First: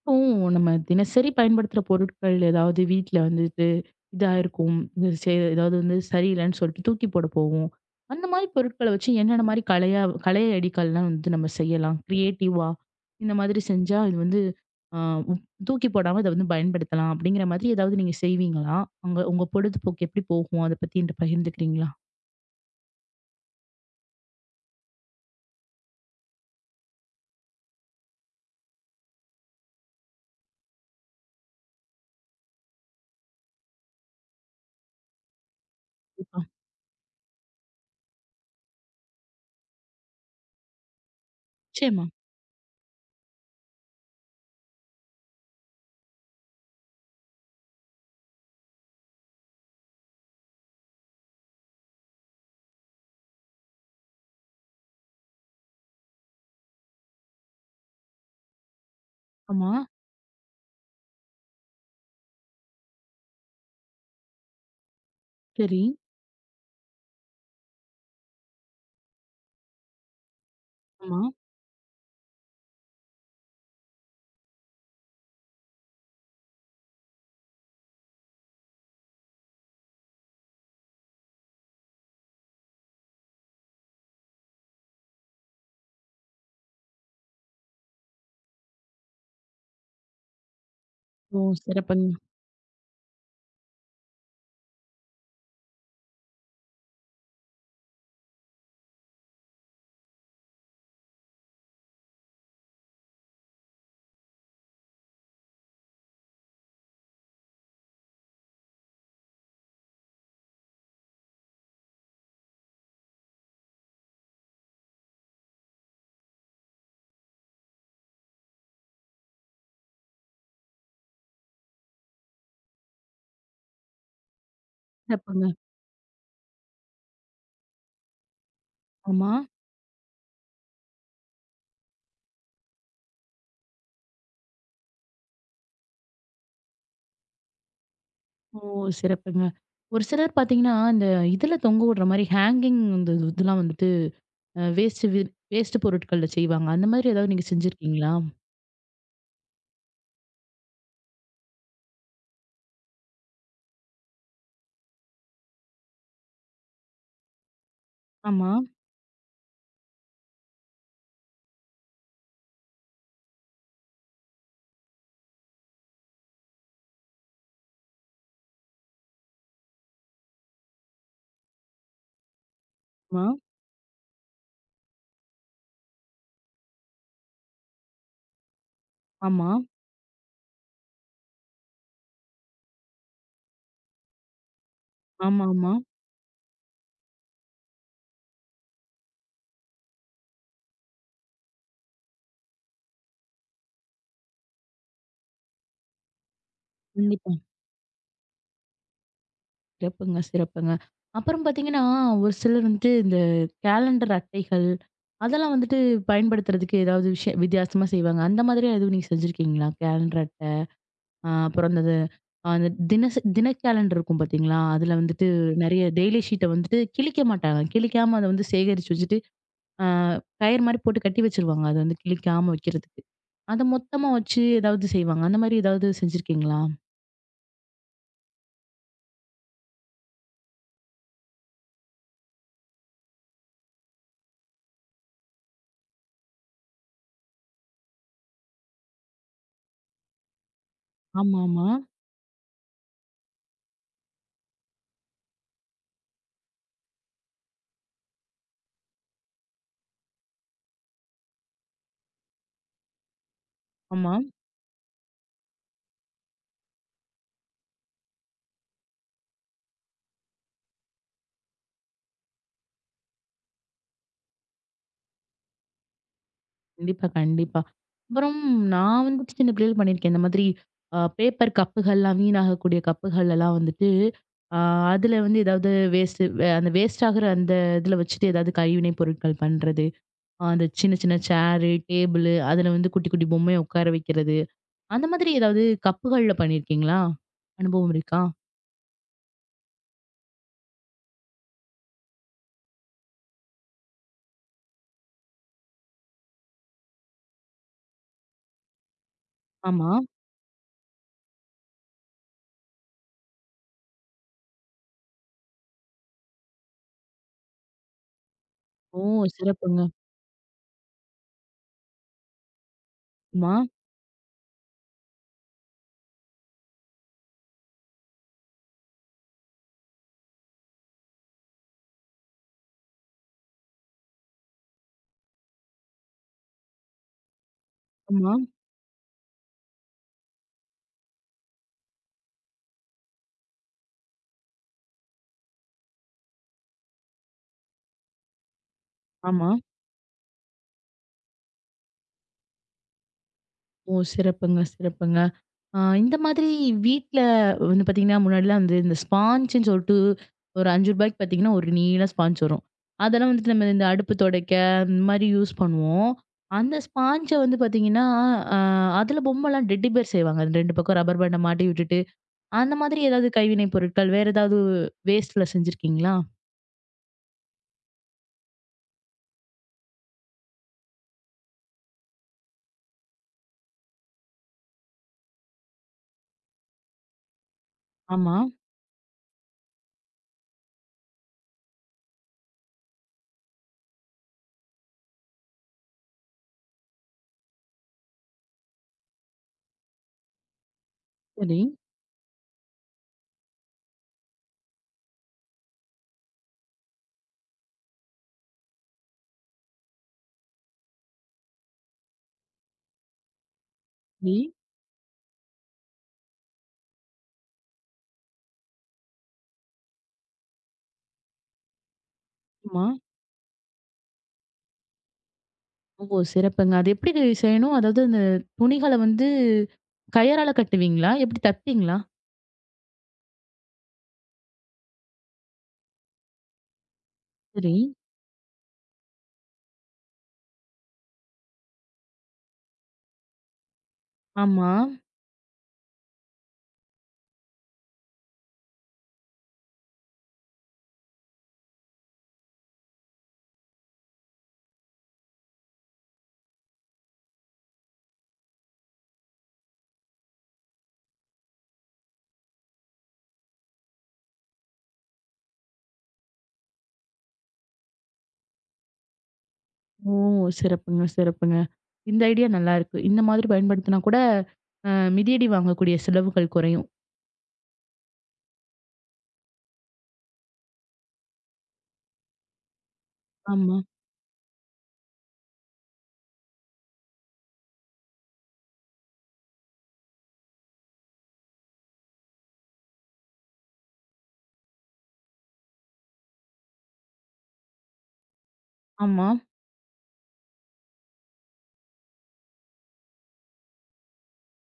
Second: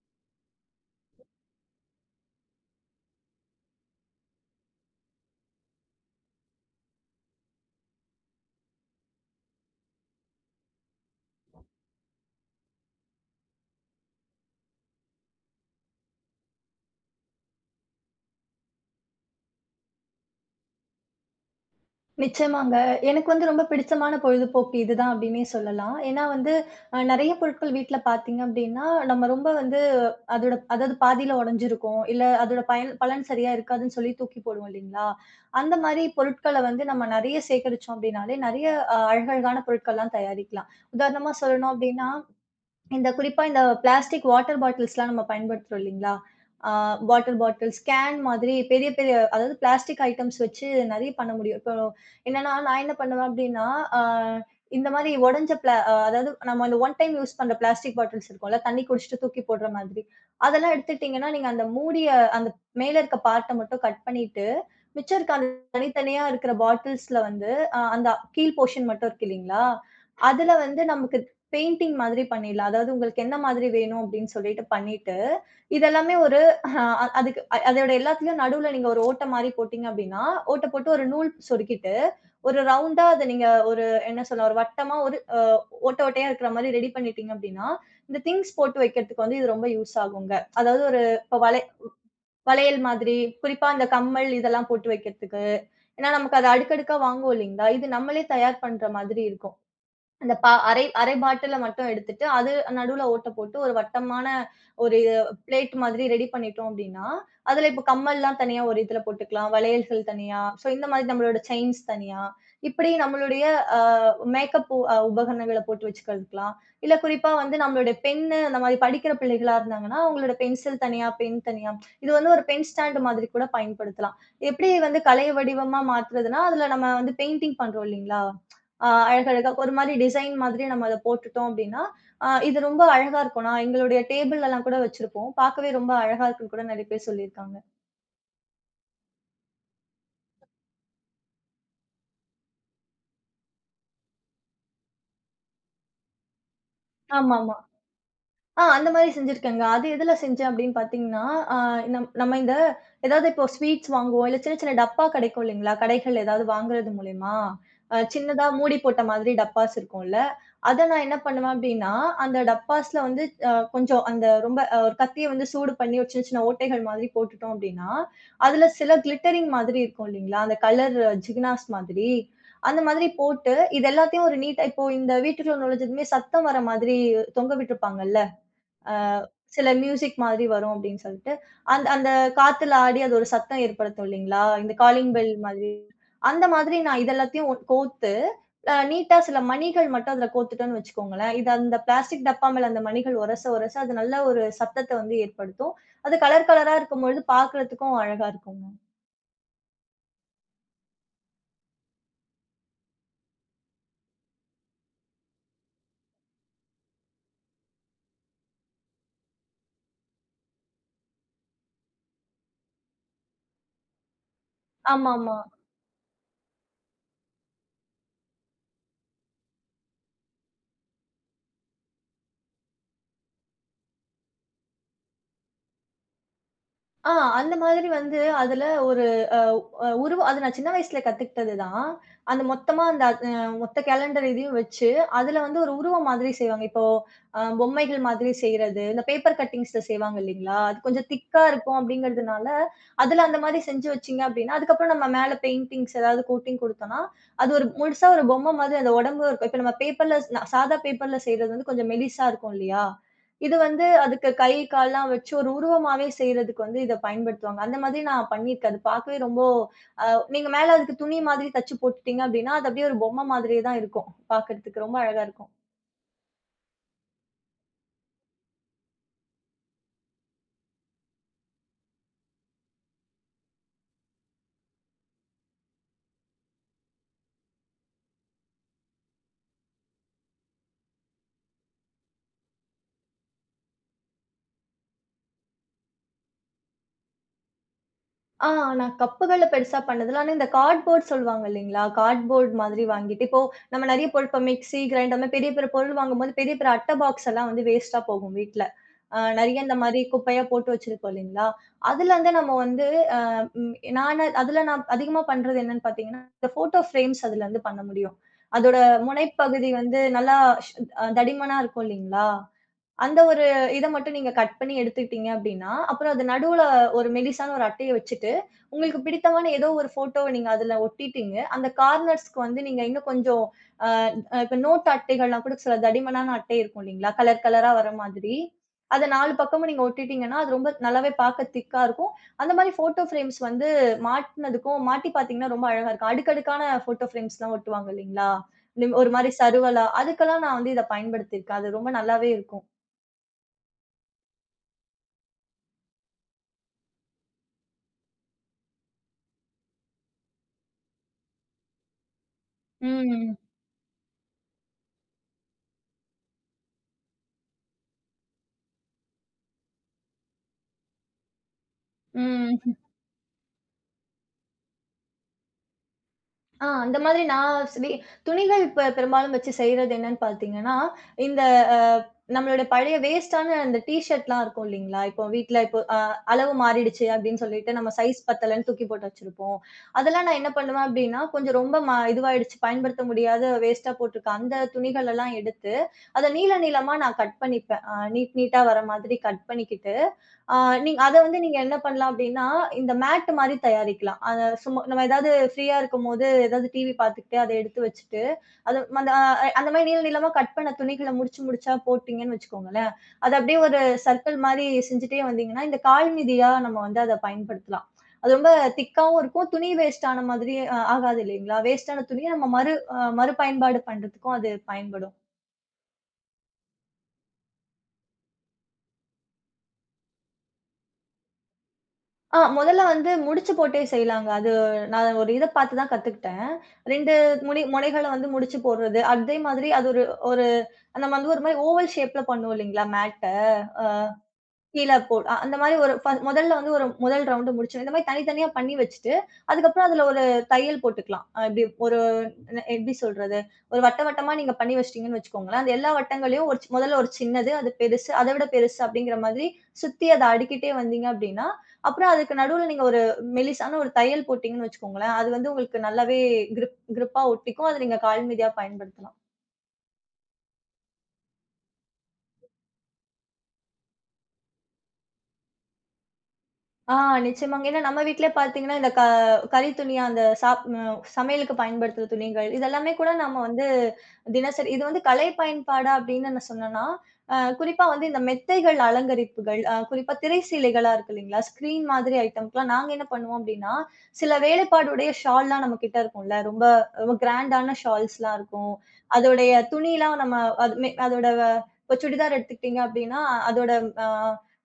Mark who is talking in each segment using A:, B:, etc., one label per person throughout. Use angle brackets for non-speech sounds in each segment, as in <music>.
A: இப்போ நம்ம தினசரி பயன்படுத்துற பொருட்கள் ஏதாவது வீட்ல வந்துட்டு இதா இருக்கும். இது ஏதாவது வந்து சரியில்லன்னு சொல்லிட்டு தூக்கி போட போவோம். அந்த மாரி பொருட்கள வச்சு என்னென்ன மாரி கலை அடிக்கல்லாம் வந்து நம்ம செய்யலாம்? கிரியேட்டிவா இந்த மாதிரி செஞ்சா இது வந்து அ தூக்கி போடாம இத வந்து பயன்படுத்தலாம் அப்படிங்கிற மாதிரி ஏதாவது நீங்க செய்வீங்களா? உங்க உங்க பொழுதுபோக்கு எப்படி போகும்? அத பத்தி என்ட்ட பகிர்ந்துக்கிறீங்களா?
B: நிச்சயமாங்க. எனக்கு வந்து ரொம்ப பிடிச்சமான பொழுதுபோக்கு இதுதான் அப்டின்னே சொல்லலாம். ஏன்னா வந்து நெறைய பொருட்கள் வீட்ல பார்த்தீங்க அப்டின்னா, நம்ம ரொம்ப வந்து அதோட அதாவது பாதியில உடைஞ்சிருக்கும். இல்ல அதோட பயன் பலன் சரியா இருக்காதுன்னு சொல்லி தூக்கி போடுவோம் இல்லைங்களா? அந்த மாரி
A: கண்டிப்பா.
B: பொருட்கள வந்து நம்ம நெறைய சேகரிச்சோம் அப்டின்னாலே, நெறைய அழகழகான பொருட்கள்லாம் தயாரிக்கலாம். உதாரணமா சொல்லணும்
A: நிச்சயமா.
B: அப்டின்னா, இந்த குறிப்பா இந்த பிளாஸ்டிக் வாட்டர் பாட்டில்ஸ்லாம் நம்ம பயன்படுத்துறோம் இல்லைங்களா? ஆ வாட்டர் பாட்டில்ஸ், கேன் மாதிரி பெரிய பெரிய அதாவது பிளாஸ்டிக் ஐட்டம்ஸ் வச்சு நெறைய பண்ண முடியும். இப்போ என்னன்னா, நான் என்ன பண்ணுவேன் அப்டின்னா, ஆ இந்த மாரி உடைஞ்ச பிளா அ அதாவது நம்ம அந்த ஒன் டைம் யூஸ் பண்ற பிளாஸ்டிக் பாட்டில்ஸ் இருக்கும்ல, தண்ணி குடிச்சுட்டு தூக்கி போடுற
A: ஆமா.
B: மாதிரி. அதெல்லாம் எடுத்துட்டீங்கன்னா, நீங்க அந்த மூடிய அந்த மேல இருக்க பார்ட்ட மட்டும் கட் பண்ணிட்டு, மிச்சம் இருக்க அந்த
A: சரி.
B: தனித்தனியா இருக்கிற பாட்டில்ஸ்ல வந்து, அந்த கீழ் போர்ஷன் மட்டும் இருக்கு இல்லைங்களா? அதுல வந்து நமக்கு
A: ஆமா.
B: பெயிண்டிங் மாதிரி பண்ணிடலாம். அதாவது உங்களுக்கு எந்த மாதிரி வேணும் அப்படின்னு சொல்லிட்டு பண்ணிட்டு, இதெல்லாமே ஒரு அ அதுக்கு அதோட எல்லாத்துலயும் நடுவுல நீங்க ஒரு ஓட்ட மாரி போட்டீங்க அப்படின்னா, ஓட்ட போட்டு ஒரு நூல் சொருகிட்டு, ஒரு ரவுண்டா அத நீங்க ஒரு என்ன சொல்ல ஒரு வட்டமா ஒரு ஓட்ட ஓட்டையா இருக்கிற மாரி ரெடி பண்ணிட்டீங்க அப்படின்னா, இந்த திங்ஸ் போட்டு வைக்கிறதுக்கு வந்து இது ரொம்ப யூஸ் ஆகுங்க. அதாவது ஒரு இப்ப
A: ஓ! சிறப்புங்க,
B: வளையல் மாதிரி, குறிப்பா இந்த கம்மல் இதெல்லாம் போட்டு வைக்கிறதுக்கு. ஏன்னா நமக்கு அது அடுக்கடுக்கா வாங்குவோம் இல்லைங்களா? இது நம்மளே தயார் பண்ற மாதிரி இருக்கும். அந்த அரை அரை பாட்டில மட்டும் எடுத்துட்டு, அது நடுவுல ஓட்ட போட்டு ஒரு வட்டமான ஒரு பிளேட் மாதிரி ரெடி பண்ணிட்டோம் அப்படின்னா, அதுல இப்போ கம்மல்லாம் தனியா ஒரு இதுல போட்டுக்கலாம். வளையல்கள் தனியா, ஸோ இந்த மாதிரி நம்மளோட செயின்ஸ் தனியா, இப்படி நம்மளுடைய அ மேக்கப் உ அ உபகரணங்கள போட்டு வச்சுக்கிறதுக்கலாம். இல்ல குறிப்பா வந்து நம்மளுடைய பென்னு அந்த மாதிரி படிக்கிற பிள்ளைகளா இருந்தாங்கன்னா, அவங்களோட பென்சில் தனியா, பென் தனியா, இது வந்து ஒரு பென் ஸ்டாண்ட் மாதிரி கூட பயன்படுத்தலாம். எப்படி வந்து கலை
A: சிறப்புங்க.
B: வடிவமா மாத்துறதுன்னா, அதுல நம்ம வந்து பெயிண்டிங் பண்றோம் இல்லைங்களா?
A: ஆமா.
B: அழகழகா ஒரு மாரி டிசைன் மாதிரி நம்ம அத போட்டுட்டோம் அப்படின்னா, இது ரொம்ப அழகா இருக்கும். நான் எங்களுடைய டேபிள்லலாம் கூட வச்சிருப்போம். பார்க்கவே ரொம்ப அழகா இருக்குன்னு கூட நெறைய பேர் சொல்லியிருக்காங்க.
A: ஓ! சிறப்புங்க. ஒரு சிலர் பார்த்தீங்கன்னா, இந்த இதில தொங்க விடுற மாரி ஹேங்கிங் இந்த இதெல்லாம் வந்துட்டு அ வேஸ்ட் வி வேஸ்ட்டு பொருட்கள்ல செய்வாங்க. அந்த மாதிரி ஏதாவது நீங்க
B: ஆமாமா.
A: செஞ்சிருக்கீங்களா?
B: அந்த மாரி செஞ்சிருக்கேங்க. அது எதுல செஞ்சேன் அப்படின்னு பார்த்தீங்கன்னா, ஆ நம் நம்ம இந்த ஏதாவது இப்போ ஸ்வீட்ஸ் வாங்குவோம். இல்ல சின்ன சின்ன டப்பா கிடைக்கும் இல்லைங்களா? கடைகள்ல ஏதாவது வாங்குறது மூலியமா, சின்னதா
A: ஆமா,
B: மூடி போட்ட மாதிரி டப்பாஸ் இருக்கும்ல. அத நான் என்ன பண்ணுவேன் அப்படின்னா, அந்த டப்பாஸ்ல வந்து கொஞ்சம் அந்த ரொம்ப ஒரு கத்திய வந்து சூடு பண்ணி ஒரு சின்ன சின்ன ஓட்டைகள் மாதிரி போட்டுட்டோம் அப்படின்னா, அதுல சில கிளிட்டரிங் மாதிரி இருக்கும் இல்லைங்களா? அந்த கலர் ஜிகினாஸ் மாதிரி. அந்த மாதிரி
A: ஆமா,
B: போட்டு, இது எல்லாத்தையும் ஒரு நீட்டா இப்போ இந்த வீட்டுக்குள்ள நுழைஞ்சதுமே சத்தம் வர மாதிரி தொங்க விட்டுருப்பாங்கல்ல. அ
A: ஆமா,
B: சில மியூசிக் மாதிரி வரும் அப்படின்னு சொல்லிட்டு, அந்த அந்த காத்துல ஆடி அது ஒரு சத்தம் ஏற்படுத்தும் இல்லைங்களா? இந்த காலிங் பெல் மாதிரி.
A: ஆமாமா.
B: அந்த மாதிரி நான் இது எல்லாத்தையும் கோர்த்து, நீட்டா சில மணிகள் மட்டும் அதுல கோர்த்துட்டோம்ன்னு வச்சுக்கோங்களேன், இது அந்த பிளாஸ்டிக் டப்பா மேல அந்த மணிகள் உரச உரச அது நல்ல ஒரு சத்தத்த வந்து ஏற்படுத்தும். அது கலர் கலரா இருக்கும்பொழுது
A: கண்டிப்பா.
B: பார்க்கறதுக்கும் அழகா இருக்குங்க.
A: சிறப்புங்க, சிறப்புங்க. அப்புறம் பார்த்தீங்கன்னா, ஒரு சிலர் வந்துட்டு இந்த கேலண்டர் அட்டைகள், அதெல்லாம் வந்துட்டு பயன்படுத்துறதுக்கு ஏதாவது விஷயம் வித்தியாசமா செய்வாங்க. அந்த மாதிரியா எதுவும் நீங்க செஞ்சிருக்கீங்களா? கேலண்டர் அட்ட? அப்புறம் அந்த தின கேலண்டர் இருக்கும் பார்த்தீங்களா? அதுல வந்துட்டு
B: ஆமாமா.
A: நெறைய டெய்லி ஷீட்ட வந்துட்டு கிழிக்க மாட்டாங்க. கிழிக்காம அத வந்து சேகரிச்சு வச்சுட்டு, அ கயிறு மாரி போட்டு கட்டி வச்சுருவாங்க. அது வந்து கிழிக்காம வைக்கிறதுக்கு. அத மொத்தமா வச்சு ஏதாவது செய்வாங்க. அந்த மாரி ஏதாவது செஞ்சிருக்கீங்களா?
B: ஆ அந்த மாதிரி வந்து அதுல ஒரு அ அ உருவ அது நான் சின்ன வயசுல கத்துக்கிட்டது தான். அந்த மொத்தமா அந்த மொத்த கேலண்டர் இதையும் வச்சு, அதுல வந்து ஒரு உருவம் மாதிரி செய்வாங்க. இப்போ பொம்மைகள் மாதிரி செய்றது, இந்த பேப்பர் கட்டிங்ஸ்ல செய்வாங்க இல்லீங்களா? அது கொஞ்சம் திக்கா
A: ஆமாமா.
B: இருக்கும் அப்படிங்கிறதுனால, அதுல அந்த மாதிரி செஞ்சு வச்சீங்க அப்படின்னா, அதுக்கப்புறம் நம்ம மேல பெயிண்டிங்ஸ் ஏதாவது கோட்டிங் குடுத்தோம்னா, அது ஒரு முழுசா ஒரு பொம்மை மாதிரி அந்த உடம்பு இருக்கும். இப்ப நம்ம பேப்பர்ல சாதா பேப்பர்ல செய்றது வந்து கொஞ்சம் மெலிசா இருக்கும் இல்லையா? இது வந்து
A: ஆமா. ஆமா
B: அதுக்கு கை, கால்லாம் வச்சு ஒரு உருவமாவே செய்றதுக்கு வந்து இத பயன்படுத்துவாங்க. அந்த மாதிரி நான் பண்ணியிருக்கேன். அது பார்க்கவே ரொம்போ அ நீங்க மேல அதுக்கு துணி மாதிரி தச்சு போட்டுட்டீங்க அப்டின்னா, அது அப்டியே ஒரு பொம்மை மாதிரியே தான் இருக்கும். பார்க்கறதுக்கு ரொம்ப அழகா இருக்கும்.
A: கண்டிப்பா, கண்டிப்பா. அப்புறம் நான் வந்துட்டு சின்ன பிள்ளையில பண்ணியிருக்கேன். இந்த மாதிரி பேப்பர் கப்புகள்லாம் வீணாகக்கூடிய கப்புகள் எல்லாம் வந்துட்டு, அ அதுல வந்து ஏதாவது வேஸ்ட்டு அந்த வேஸ்ட் ஆகுற அந்த இதுல வச்சுட்டு ஏதாவது கைவினை பொருட்கள் பண்றது. அந்த சின்ன சின்ன சேரு, டேபிளு அதுல வந்து குட்டி குட்டி பொம்மைய உட்கார வைக்கிறது. அந்த மாதிரி ஏதாவது கப்புகள்ல பண்ணியிருக்கீங்களா? அனுபவம் இருக்கா?
B: ஆ நான் கப்புகள பெருசா பண்ணதில்ல. ஆனா இந்த கார்ட்போர்ட் சொல்லுவாங்க இல்லைங்களா? கார்ட்போர்ட் மாதிரி வாங்கிட்டு, இப்போ நம்ம நெறைய பொருள் இப்போ மிக்ஸி, கிரைண்டர் அந்த மாரி பெரிய பெரிய பொருள் வாங்கும்போது, பெரிய பெரிய அட்டை பாக்ஸ் எல்லாம் வந்து வேஸ்ட்டா போகும் வீட்ல. நெறைய இந்த
A: ஆமா.
B: மாரி குப்பையா போட்டு வச்சிருப்போம் இல்லைங்களா? அதுலருந்து நம்ம வந்து அ ம் நானு அதுல நான் அதிகமா பண்றது என்னன்னு பார்த்தீங்கன்னா, இந்த ஃபோட்டோ ஃப்ரேம்ஸ் அதுலருந்து பண்ண முடியும். அதோட
A: ஓ!
B: முனைப்பகுதி
A: சிறப்புங்க.
B: வந்து நல்லா ஷ் அ தடிமனா இருக்கும் இல்லைங்களா? அந்த ஒரு
A: ஆமா,
B: இத மட்டும் நீங்க கட் பண்ணி எடுத்துக்கிட்டீங்க அப்டின்னா, அப்புறம் அது நடுவுல ஒரு மெலிசான ஒரு அட்டைய வச்சுட்டு, உங்களுக்கு பிடித்தமான ஏதோ ஒரு ஃபோட்டோவ நீங்க அதுல ஒட்டிட்டீங்க. அந்த கார்னர்ஸ்க்கு வந்து நீங்க இன்னும் கொஞ்சம் அ இப்ப நோட்டு அட்டைகள்லாம் கூட சில தடிமனான அட்டை இருக்கும் இல்லீங்களா? கலர் கலரா வர மாதிரி.
A: ஆமா,
B: அத 4 பக்கமும் நீங்க ஒட்டிட்டீங்கன்னா, அது ரொம்ப நல்லாவே பாக்க திக்கா இருக்கும். அந்த மாரி ஃபோட்டோ ஃப்ரேம்ஸ் வந்து மாட்னதுக்கும் மாட்டி பாத்தீங்கன்னா ரொம்ப அழகா இருக்கும். அடுக்கடுக்கான ஃபோட்டோ ஃப்ரேம்ஸ்லாம் ஒட்டுவாங்க இல்லீங்களா? ஒரு மாரி
A: ஆமா.
B: சருவலா, அதுக்கெல்லாம் நான் வந்து இத பயன்படுத்தியிருக்கேன். அது ரொம்ப நல்லாவே இருக்கும்.
A: ஓ! சிறப்புங்க, சிறப்புங்க. ஆ இந்த மாதிரி வீட்ல வந்து பார்த்தீங்கன்னா, முன்னாடிலாம் வந்து இந்த ஸ்பாஞ்சுன்னு சொல்லிட்டு ஒரு ரூ. 5க்கு பார்த்தீங்கன்னா, ஒரு நீள ஸ்பாஞ்ச் வரும். அதெல்லாம்
B: ம்,
A: வந்துட்டு நம்ம இந்த அடுப்பு துடைக்க இந்த மாதிரி யூஸ் பண்ணுவோம். அந்த ஸ்பாஞ்ச வந்து பார்த்தீங்கன்னா, அ அதுல பொம்மைலாம் டெடி பேர் செய்வாங்க. அது 2 பக்கம் ரப்பர் பேண்ட மாட்டி விட்டுட்டு அந்த
B: ம்.
A: மாதிரி ஏதாவது கைவினை பொருட்கள் வேற ஏதாவது வேஸ்ட்ல செஞ்சிருக்கீங்களா?
B: அந்த மாதிரி நான் வி துணிகள் பெரும்பாலும் வச்சு செய்றது என்னன்னு பார்த்தீங்கன்னா, இந்த அ நம்மளோட பழைய வேஸ்ட்டான அந்த டீ ஷர்ட்லாம் இருக்கும் இல்லைங்களா? இப்போ வீட்ல இப்போ அளவு மாறிடுச்சு அப்படின்னு சொல்லிட்டு நம்ம சைஸ்
A: ஆமா.
B: பத்தலன்னு தூக்கி போட்டு வச்சிருப்போம். அதெல்லாம் நான் என்ன பண்ணுவேன் அப்படின்னா, கொஞ்சம் ரொம்ப இதுவாயிடுச்சு பயன்படுத்த முடியாத வேஸ்ட்டா போட்டிருக்க அந்த துணிகளெல்லாம் எடுத்து, அத நீள நீளமா நான் கட் பண்ணிப்பேன். அ நீட் நீட்டா வர மாதிரி கட் பண்ணிக்கிட்டு, ஆ நீங்க அத வந்து நீங்க
A: சரி,
B: என்ன பண்ணலாம் அப்டின்னா, இந்த மேட் மாரி தயாரிக்கலாம். அத சும்மா நம்ம ஏதாவது ஃப்ரீயா இருக்கும்போது, ஏதாவது டிவி பார்த்துக்கிட்டே அத எடுத்து வச்சுட்டு, அது அந்த அந்த மாரி நீள நீளமா கட் பண்ண துணிகள முடிச்சு முடிச்சா போட்டீங்கன்னு வச்சுக்கோங்களேன், அது அப்படியே ஒரு
A: சரி.
B: சர்க்கிள் மாரி செஞ்சுட்டே வந்தீங்கன்னா, இந்த கால் மிதியா நம்ம வந்து அத பயன்படுத்தலாம். அது ரொம்ப திக்காவும் இருக்கும். துணி வேஸ்ட் ஆன மாதிரி ஆகாது இல்லைங்களா? வேஸ்டான துணிய நம்ம
A: ஆமா.
B: மறுபயன்பாடு பண்றதுக்கும் அது பயன்படும்.
A: ஓ! சிறப்புங்க. அது எப்படி செய்யணும்? அதாவது அந்த துணிகள வந்து கயறால கட்டுவீங்களா? எப்படி தப்பீங்களா?
B: முதல்ல வந்து முடிச்சு போட்டே செய்யலாங்க. அது நான் ஒரு இத பார்த்து தான் கத்துக்கிட்டேன். 2 முனை
A: சரி.
B: முனைகள வந்து முடிச்சு போடுறது. அதே மாதிரி அது ஒரு ஒரு நம்ம வந்து ஒரு மாரி ஓவல் ஷேப்ல பண்ணுவோம் இல்லைங்களா மேட்ட.
A: ஆமா.
B: கீழ போ அ அந்த மாரி ஒரு முதல்ல வந்து ஒரு முதல் ரவுண்டு முடிச்சோம். இந்த மாரி தனித்தனியா பண்ணி வச்சுட்டு, அதுக்கப்புறம் அதுல ஒரு தையல் போட்டுக்கலாம். இப்டி ஒரு எப்டி சொல்றது? ஒரு வட்ட வட்டமா நீங்க பண்ணி வச்சுட்டீங்கன்னு வச்சுக்கோங்களேன். அந்த எல்லா வட்டங்களையும் ஒரு முதல்ல ஒரு சின்னது, அது பெருசு, அத விட பெருசு அப்டிங்கிற மாதிரி சுத்தி அத அடுக்கிட்டே வந்தீங்க அப்டின்னா, அப்புறம் அதுக்கு நடுவுல நீங்க ஒரு மெலிசான ஒரு தையல் போட்டீங்கன்னு வச்சுக்கோங்களேன், அது வந்து உங்களுக்கு நல்லாவே கிரிப் கிரிப்பா ஒட்டிக்கும். அத நீங்க கால் மிதியா பயன்படுத்தலாம்.
A: ஓ! சிறப்புங்க, சிறப்புங்க. இந்த ஐடியா நல்லா இருக்கு. இந்த மாதிரி பயன்படுத்தினா கூட மிதியடி வாங்கக்கூடிய செலவுகள் குறையும்.
B: ஆ நிச்சயமாங்க. ஏன்னா நம்ம வீட்ல பார்த்தீங்கன்னா, இந்த கறி துணி, அந்த சாப் அ சமையலுக்கு பயன்படுத்துற துணிகள், இதெல்லாமே கூட நம்ம வந்து
A: ஆமா.
B: தினசரி இது வந்து கலை பயன்பாடா அப்படின்னு நான் சொன்னேன்னா, குறிப்பா வந்து இந்த மெத்தைகள் அலங்கரிப்புகள், குறிப்பா திரை சீலைகளா இருக்கு இல்லைங்களா? ஸ்க்ரீன் மாதிரி ஐட்டம்க்குலாம் நாங்க என்ன பண்ணுவோம் அப்படின்னா, சில வேலைப்பாடுடைய ஷால்லாம் நம்ம கிட்ட இருக்கும்ல. ரொம்ப ரொம்ப கிராண்டான ஷால்ஸ்லாம் இருக்கும்.
A: ஆமா.
B: அதோடைய துணிலாம் நம்ம அது அதோட இப்போ சுடிதார் எடுத்துக்கிட்டீங்க அப்படின்னா, அதோட அ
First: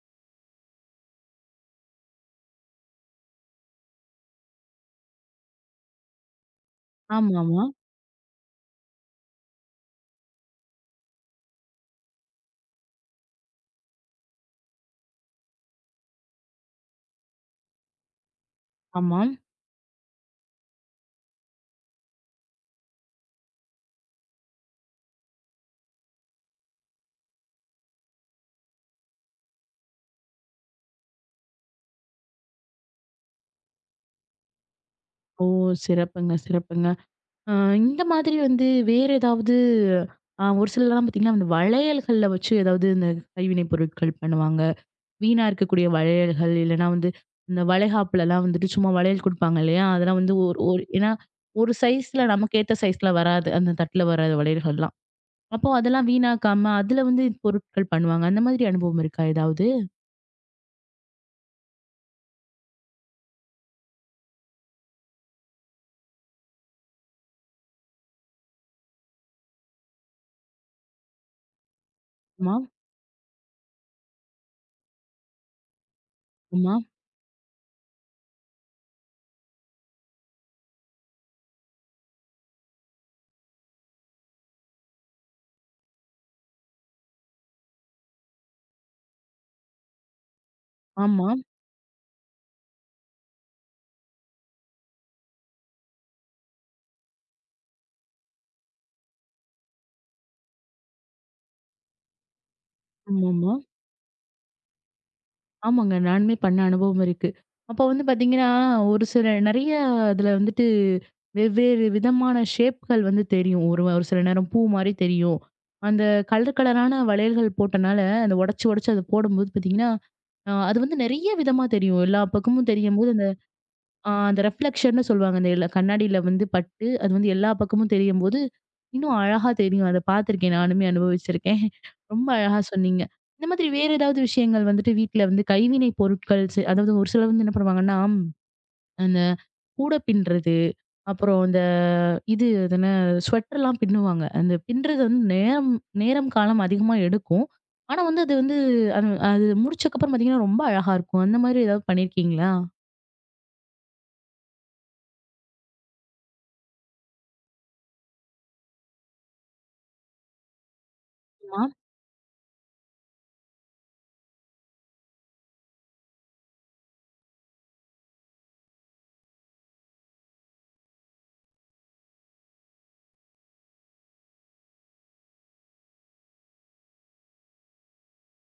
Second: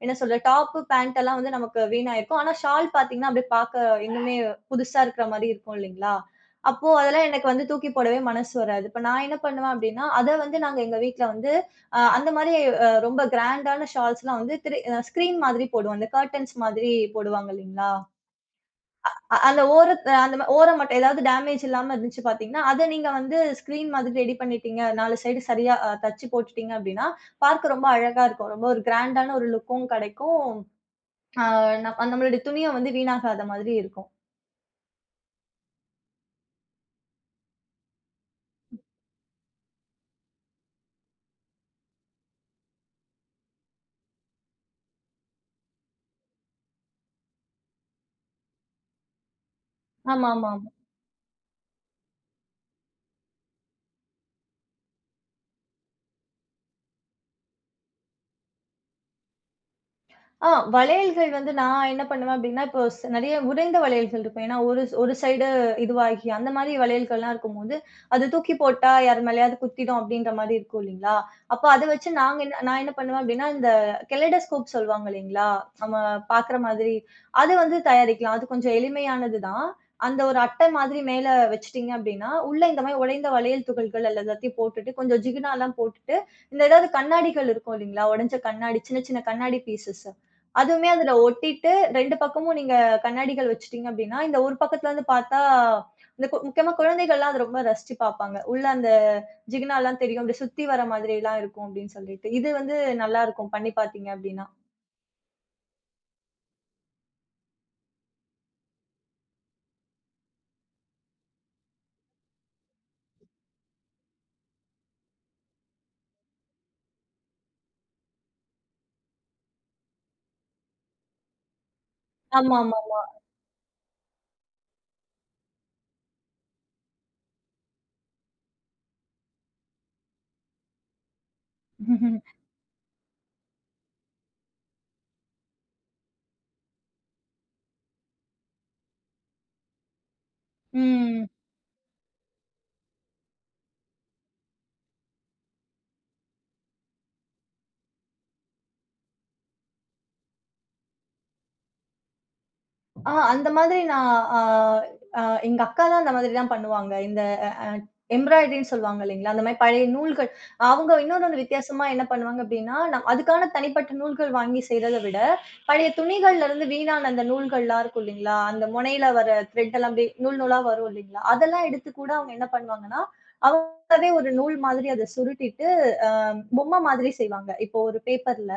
B: என்ன சொல்ல டாப்பு, பேண்ட் எல்லாம் வந்து நமக்கு வீணாயிருக்கும். ஆனா, ஷால் பார்த்தீங்கன்னா, அப்படியே பார்க்க இன்னுமே புதுசா இருக்கிற மாரி இருக்கும் இல்லைங்களா? அப்போ அதெல்லாம் எனக்கு வந்து
A: ஆமாமா.
B: தூக்கி போடவே மனசு வராது. இப்ப நான் என்ன பண்ணுவேன் அப்படின்னா, அத வந்து நாங்க எங்க வீட்ல வந்து அ அந்த மாரி அ ரொம்ப கிராண்டான ஷால்ஸ்லாம் வந்து திரு அ ஸ்க்ரீன் மாதிரி போடுவோம். அந்த கர்டன்ஸ் மாதிரி போடுவாங்க இல்லைங்களா?
A: ஆமாம்.
B: அந்த ஓரத் அந்த ம ஓரம் மட்டும் ஏதாவது டேமேஜ் இல்லாம இருந்துச்சு பார்த்தீங்கன்னா, அத நீங்க வந்து ஸ்க்ரீன் மாதிரி ரெடி பண்ணிட்டீங்க, 4 சைடு சரியா தச்சு போட்டுட்டீங்க அப்படின்னா, பார்க்க ரொம்ப அழகா இருக்கும். ரொம்ப ஒரு கிராண்டான ஒரு லுக்கும் கிடைக்கும். ஆ நம் நம்மளுடைய துணிய வந்து வீணாகாத மாதிரி இருக்கும்.
A: ஓ! சிறப்புங்க, சிறப்புங்க. அ இந்த மாதிரி வந்து வேற ஏதாவது ஒரு சிலர்லாம் பார்த்தீங்கன்னா, அந்த வளையல்கள்ல வச்சு ஏதாவது இந்த கைவினை பொருட்கள் பண்ணுவாங்க. வீணா இருக்கக்கூடிய வளையல்கள், இல்லன்னா வந்து இந்த வளைகாப்புலலாம் வந்துட்டு சும்மா வளையல் குடுப்பாங்க இல்லையா? அதெல்லாம் வந்து
B: ஆமாமா.
A: ஒரு ஒரு ஏன்னா ஒரு சைஸ்ல நமக்கு ஏத்த சைஸ்ல வராது. அந்த தட்டுல வராத வளையல்கள்லாம். அப்போ அதெல்லாம் வீணாக்காம அதுல வந்து பொருட்கள் பண்ணுவாங்க. அந்த மாதிரி அனுபவம் இருக்கா ஏதாவது?
B: வளையல்கள் வந்து நான் என்ன பண்ணுவேன் அப்டின்னா, இப்போ நெறைய உடைந்த வளையல்கள் இருக்கும். ஏன்னா, ஒரு ஒரு சைடு இதுவாகி அந்த மாரி வளையல்கள்லாம் இருக்கும்போது, அது தூக்கி போட்டா யார் மேலயாவது குத்திடும் அப்டின்ற மாரி இருக்கும் இல்லைங்களா? அப்போ அத வச்சு நாங்க
A: ஆமா,
B: என்ன நான் என்ன பண்ணுவேன் அப்டின்னா, இந்த கெலெடோஸ்கோப் சொல்லுவாங்க இல்லைங்களா? நம்ம பாக்குற
A: ஆமா,
B: மாதிரி, அது வந்து தயாரிக்கலாம். அது கொஞ்சம் எளிமையானது தான். அந்த ஒரு அட்டை மாதிரி மேல வச்சுட்டீங்க அப்டின்னா, உள்ள இந்த மாரி உடைந்த வளையல் துகள்கள் அல்லது எல்லாத்தையும் போட்டுட்டு, கொஞ்சம் ஜிகினாலாம் போட்டுட்டு, இந்த ஏதாவது கண்ணாடிகள் இருக்கும் இல்லைங்களா? உடைஞ்ச கண்ணாடி, சின்ன சின்ன கண்ணாடி பீசஸ் அதுவுமே அதுல
A: ஆமா,
B: ஒட்டிட்டு 2 பக்கமும் நீங்க கண்ணாடிகள் வச்சுட்டீங்க அப்டின்னா, இந்த ஒரு பக்கத்துல இருந்து பார்த்தா, இந்த முக்கியமா குழந்தைகள்லாம் அத ரொம்ப ரசிச்சு பார்ப்பாங்க. உள்ள அந்த ஜிகினாலாம் தெரியும். அப்டி சுத்தி வர மாதிரிலாம் இருக்கும் அப்டின்னு சொல்லிட்டு. இது வந்து நல்லாருக்கும்
A: ஆமாமா.
B: பண்ணி பார்த்தீங்க அப்டின்னா.
A: ஆமாங்க. நானுமே பண்ண அனுபவம் இருக்கு. அப்ப வந்து பார்த்தீங்கன்னா, ஒரு சில நெறைய அதுல வந்துட்டு வெவ்வேறு விதமான ஷேப்கள் வந்து தெரியும். ஒரு ஒரு சில நேரம் பூ மாரி தெரியும். அந்த கலர் கலரான வளையல்கள் போட்டனால, அந்த உடைச்சு உடைச்சு அத போடும்போது பார்த்தீங்கன்னா, அது வந்து நெறைய விதமா தெரியும். எல்லா பக்கமும்
B: ஆமாமா.
A: தெரியும்போது அந்த ஆ அந்த ரெஃப்ளெக்ஷன்னு சொல்லுவாங்க. அந்த எல்ல கண்ணாடியில வந்து பட்டு, அது வந்து எல்லா பக்கமும் தெரியும்போது, இன்னும் அழகா தெரியும். அத பார்த்துருக்கேன். நானுமே அனுபவிச்சிருக்கேன். <laughs>
B: ம்.
A: ரொம்ப அழகா சொன்னீங்க. இந்த மாதிரி வேற ஏதாவது விஷயங்கள் வந்துட்டு வீட்ல வந்து கைவினை பொருட்கள் அதாவது ஒரு சிலர் வந்து என்ன பண்ணுவாங்கன்னா, அந்த கூடை பின்றது, அப்புறம்
B: <laughs>
A: இந்த இது அது என்ன ஸ்வெட்டர்லாம் பின்னுவாங்க. அந்த பின்றது வந்து நேரம் நேரம் காலம் அதிகமா எடுக்கும். ஆனா வந்து அது வந்து அது அது முடிச்சக்கப்புறம் பார்த்தீங்கன்னா, ரொம்ப அழகா இருக்கும். அந்த மாதிரி ஏதாவது பண்ணியிருக்கீங்களா?
B: அந்த மாதிரி நான் ஆ ஆ எங்க அக்காலாம் அந்த மாதிரி தான் பண்ணுவாங்க. இந்த அ அ எம்ப்ராய்டரின்னு சொல்லுவாங்க இல்லைங்களா? அந்த மாரி பழைய நூல்கள் அவங்க இன்னொன்னு
A: ஆமா.
B: வித்தியாசமா என்ன பண்ணுவாங்க அப்டின்னா, அதுக்கான தனிப்பட்ட நூல்கள் வாங்கி செய்றத விட, பழைய துணிகள்ல இருந்து வீணான அந்த நூல்கள்லாம் இருக்கும் இல்லைங்களா? அந்த முனையில வர த்ரெட் எல்லாம் அப்டியே நூல் நூலா வரும் இல்லைங்களா? அதெல்லாம் எடுத்து கூட அவங்க என்ன பண்ணுவாங்கன்னா, அவங்களாவே ஒரு நூல் மாதிரி அத சுருட்டிட்டு, அ பொம்மை மாதிரி செய்வாங்க. இப்போ ஒரு பேப்பர்ல.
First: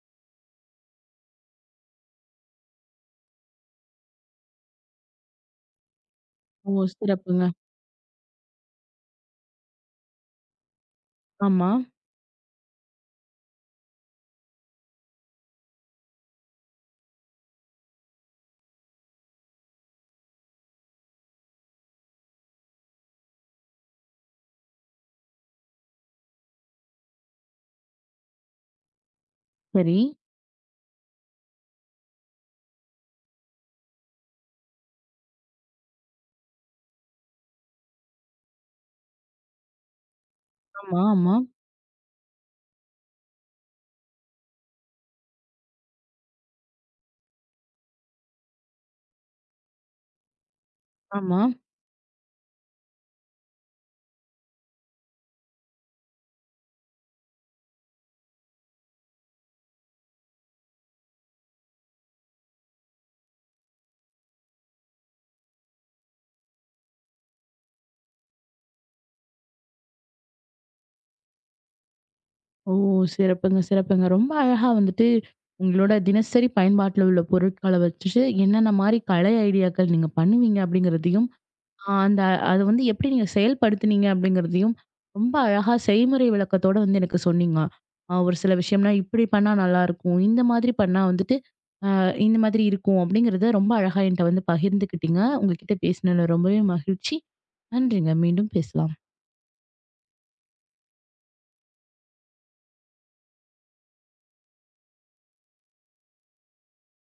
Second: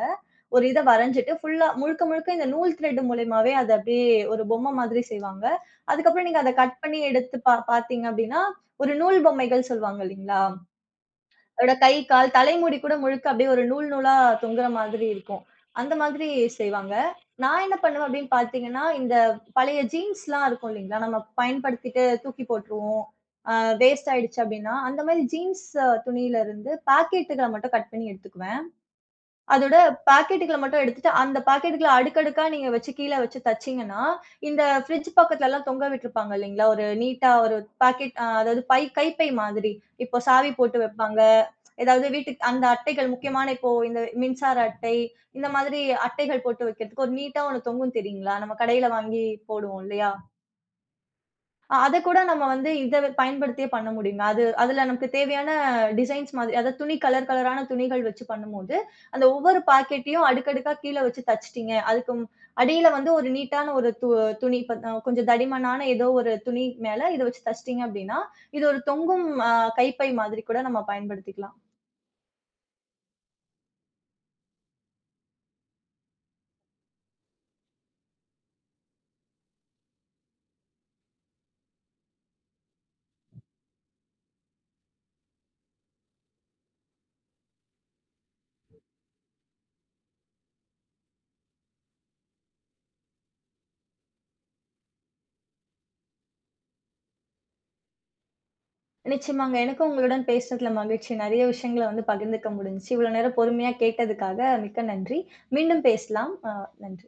B: ஒரு இத வரைஞ்சுட்டு ஃபுல்லா முழுக்க, முழுக்க இந்த நூல் த்ரெட் மூலியமாவே அத அப்படியே ஒரு பொம்மை மாதிரி செய்வாங்க. அதுக்கப்புறம் நீங்க அத
A: ஓ!
B: கட் பண்ணி எடுத்து
A: சிறப்புங்க.
B: பார்த்தீங்க அப்படின்னா, ஒரு நூல் பொம்மைகள் சொல்லுவாங்க இல்லீங்களா?
A: ஆமா.
B: அதோட கை, கால், தலைமுடி கூட முழுக்க அப்படியே ஒரு நூல் நூலா தொங்குற மாதிரி இருக்கும். அந்த மாதிரி செய்வாங்க. நான் என்ன பண்ணுவேன் அப்படின்னு பார்த்தீங்கன்னா, இந்த பழைய ஜீன்ஸ்லாம் இருக்கும் இல்லீங்களா? நம்ம பயன்படுத்திட்டு தூக்கி போட்டுருவோம். அ வேஸ்ட் ஆயிடுச்சு அப்படின்னா, அந்த மாரி ஜீன்ஸ் துணியில இருந்து பாக்கெட்டுகள மட்டும் கட் பண்ணி எடுத்துக்குவேன். அதோட
A: சரி.
B: பாக்கெட்டுகள மட்டும் எடுத்துட்டு, அந்த பாக்கெட்டுகள அடுக்கடுக்கா நீங்க வச்சு கீழ வச்சு தச்சீங்கன்னா, இந்த ஃப்ரிட்ஜ் பக்கத்துலலாம் தொங்க விட்டுருப்பாங்க இல்லைங்களா? ஒரு நீட்டா ஒரு பாக்கெட் அதாவது கைப்பை மாதிரி. இப்போ சாவி போட்டு
A: ஆமா,
B: வைப்பாங்க.
A: ஆமா,
B: ஏதாவது வீட்டுக்கு அந்த அட்டைகள் முக்கியமான இப்போ இந்த மின்சார அட்டை, இந்த மாதிரி அட்டைகள் போட்டு வைக்கிறதுக்கு ஒரு நீட்டா ஒண்ணு தொங்கும் தெரியுங்களா? நம்ம கடையில வாங்கி போடுவோம் இல்லையா?
A: ஆமா.
B: அத கூட நம்ம வந்து இத பயன்படுத்தியே பண்ண முடியுங்க. அது அதுல நமக்கு தேவையான டிசைன்ஸ் மாதிரி அதாவது துணி கலர் கலரான துணிகள் வச்சு பண்ணும்போது, அந்த ஒவ்வொரு பாக்கெட்டையும் அடுக்கடுக்கா கீழ வச்சு தச்சுட்டீங்க. அடியில வந்து ஒரு நீட்டான ஒரு துணி இப்ப கொஞ்சம் தடிமனான ஏதோ ஒரு துணி மேல இத வச்சு தச்சுட்டீங்க அப்படின்னா, இது ஒரு தொங்கும் கைப்பை மாதிரி கூட நம்ம பயன்படுத்திக்கலாம்.
A: ஓ! சிறப்புங்க, சிறப்புங்க. ரொம்ப அழகா வந்துட்டு உங்களோட தினசரி பயன்பாட்டுல உள்ள பொருட்கள வச்சுட்டு, என்னென்ன மாரி கலை ஐடியாக்கள் நீங்க பண்ணுவீங்க அப்படிங்கிறதையும், அந்த அத வந்து எப்படி நீங்க செயல்படுத்துனீங்க அப்படிங்கிறதையும், ரொம்ப அழகா செய்முறை விளக்கத்தோட வந்து எனக்கு சொன்னீங்க. ஒரு சில விஷயம்னா இப்படி பண்ணா நல்லாயிருக்கும். இந்த மாதிரி பண்ணா வந்துட்டு, அ இந்த மாதிரி இருக்கும் அப்படிங்கிறத ரொம்ப அழகா என்ட்ட வந்து பகிர்ந்துக்கிட்டீங்க. உங்ககிட்ட பேசினதுல ரொம்பவே மகிழ்ச்சி. நன்றிங்க. மீண்டும் பேசலாம்.
B: நிச்சயமாங்க. எனக்கும் உங்களுடன் பேசினதுல மகிழ்ச்சி. நெறைய விஷயங்கள வந்து பகிர்ந்துக்க முடிஞ்சுச்சு. இவ்வளோ நேரம் பொறுமையா கேட்டதுக்காக மிக்க நன்றி. மீண்டும் பேசலாம். நன்றி.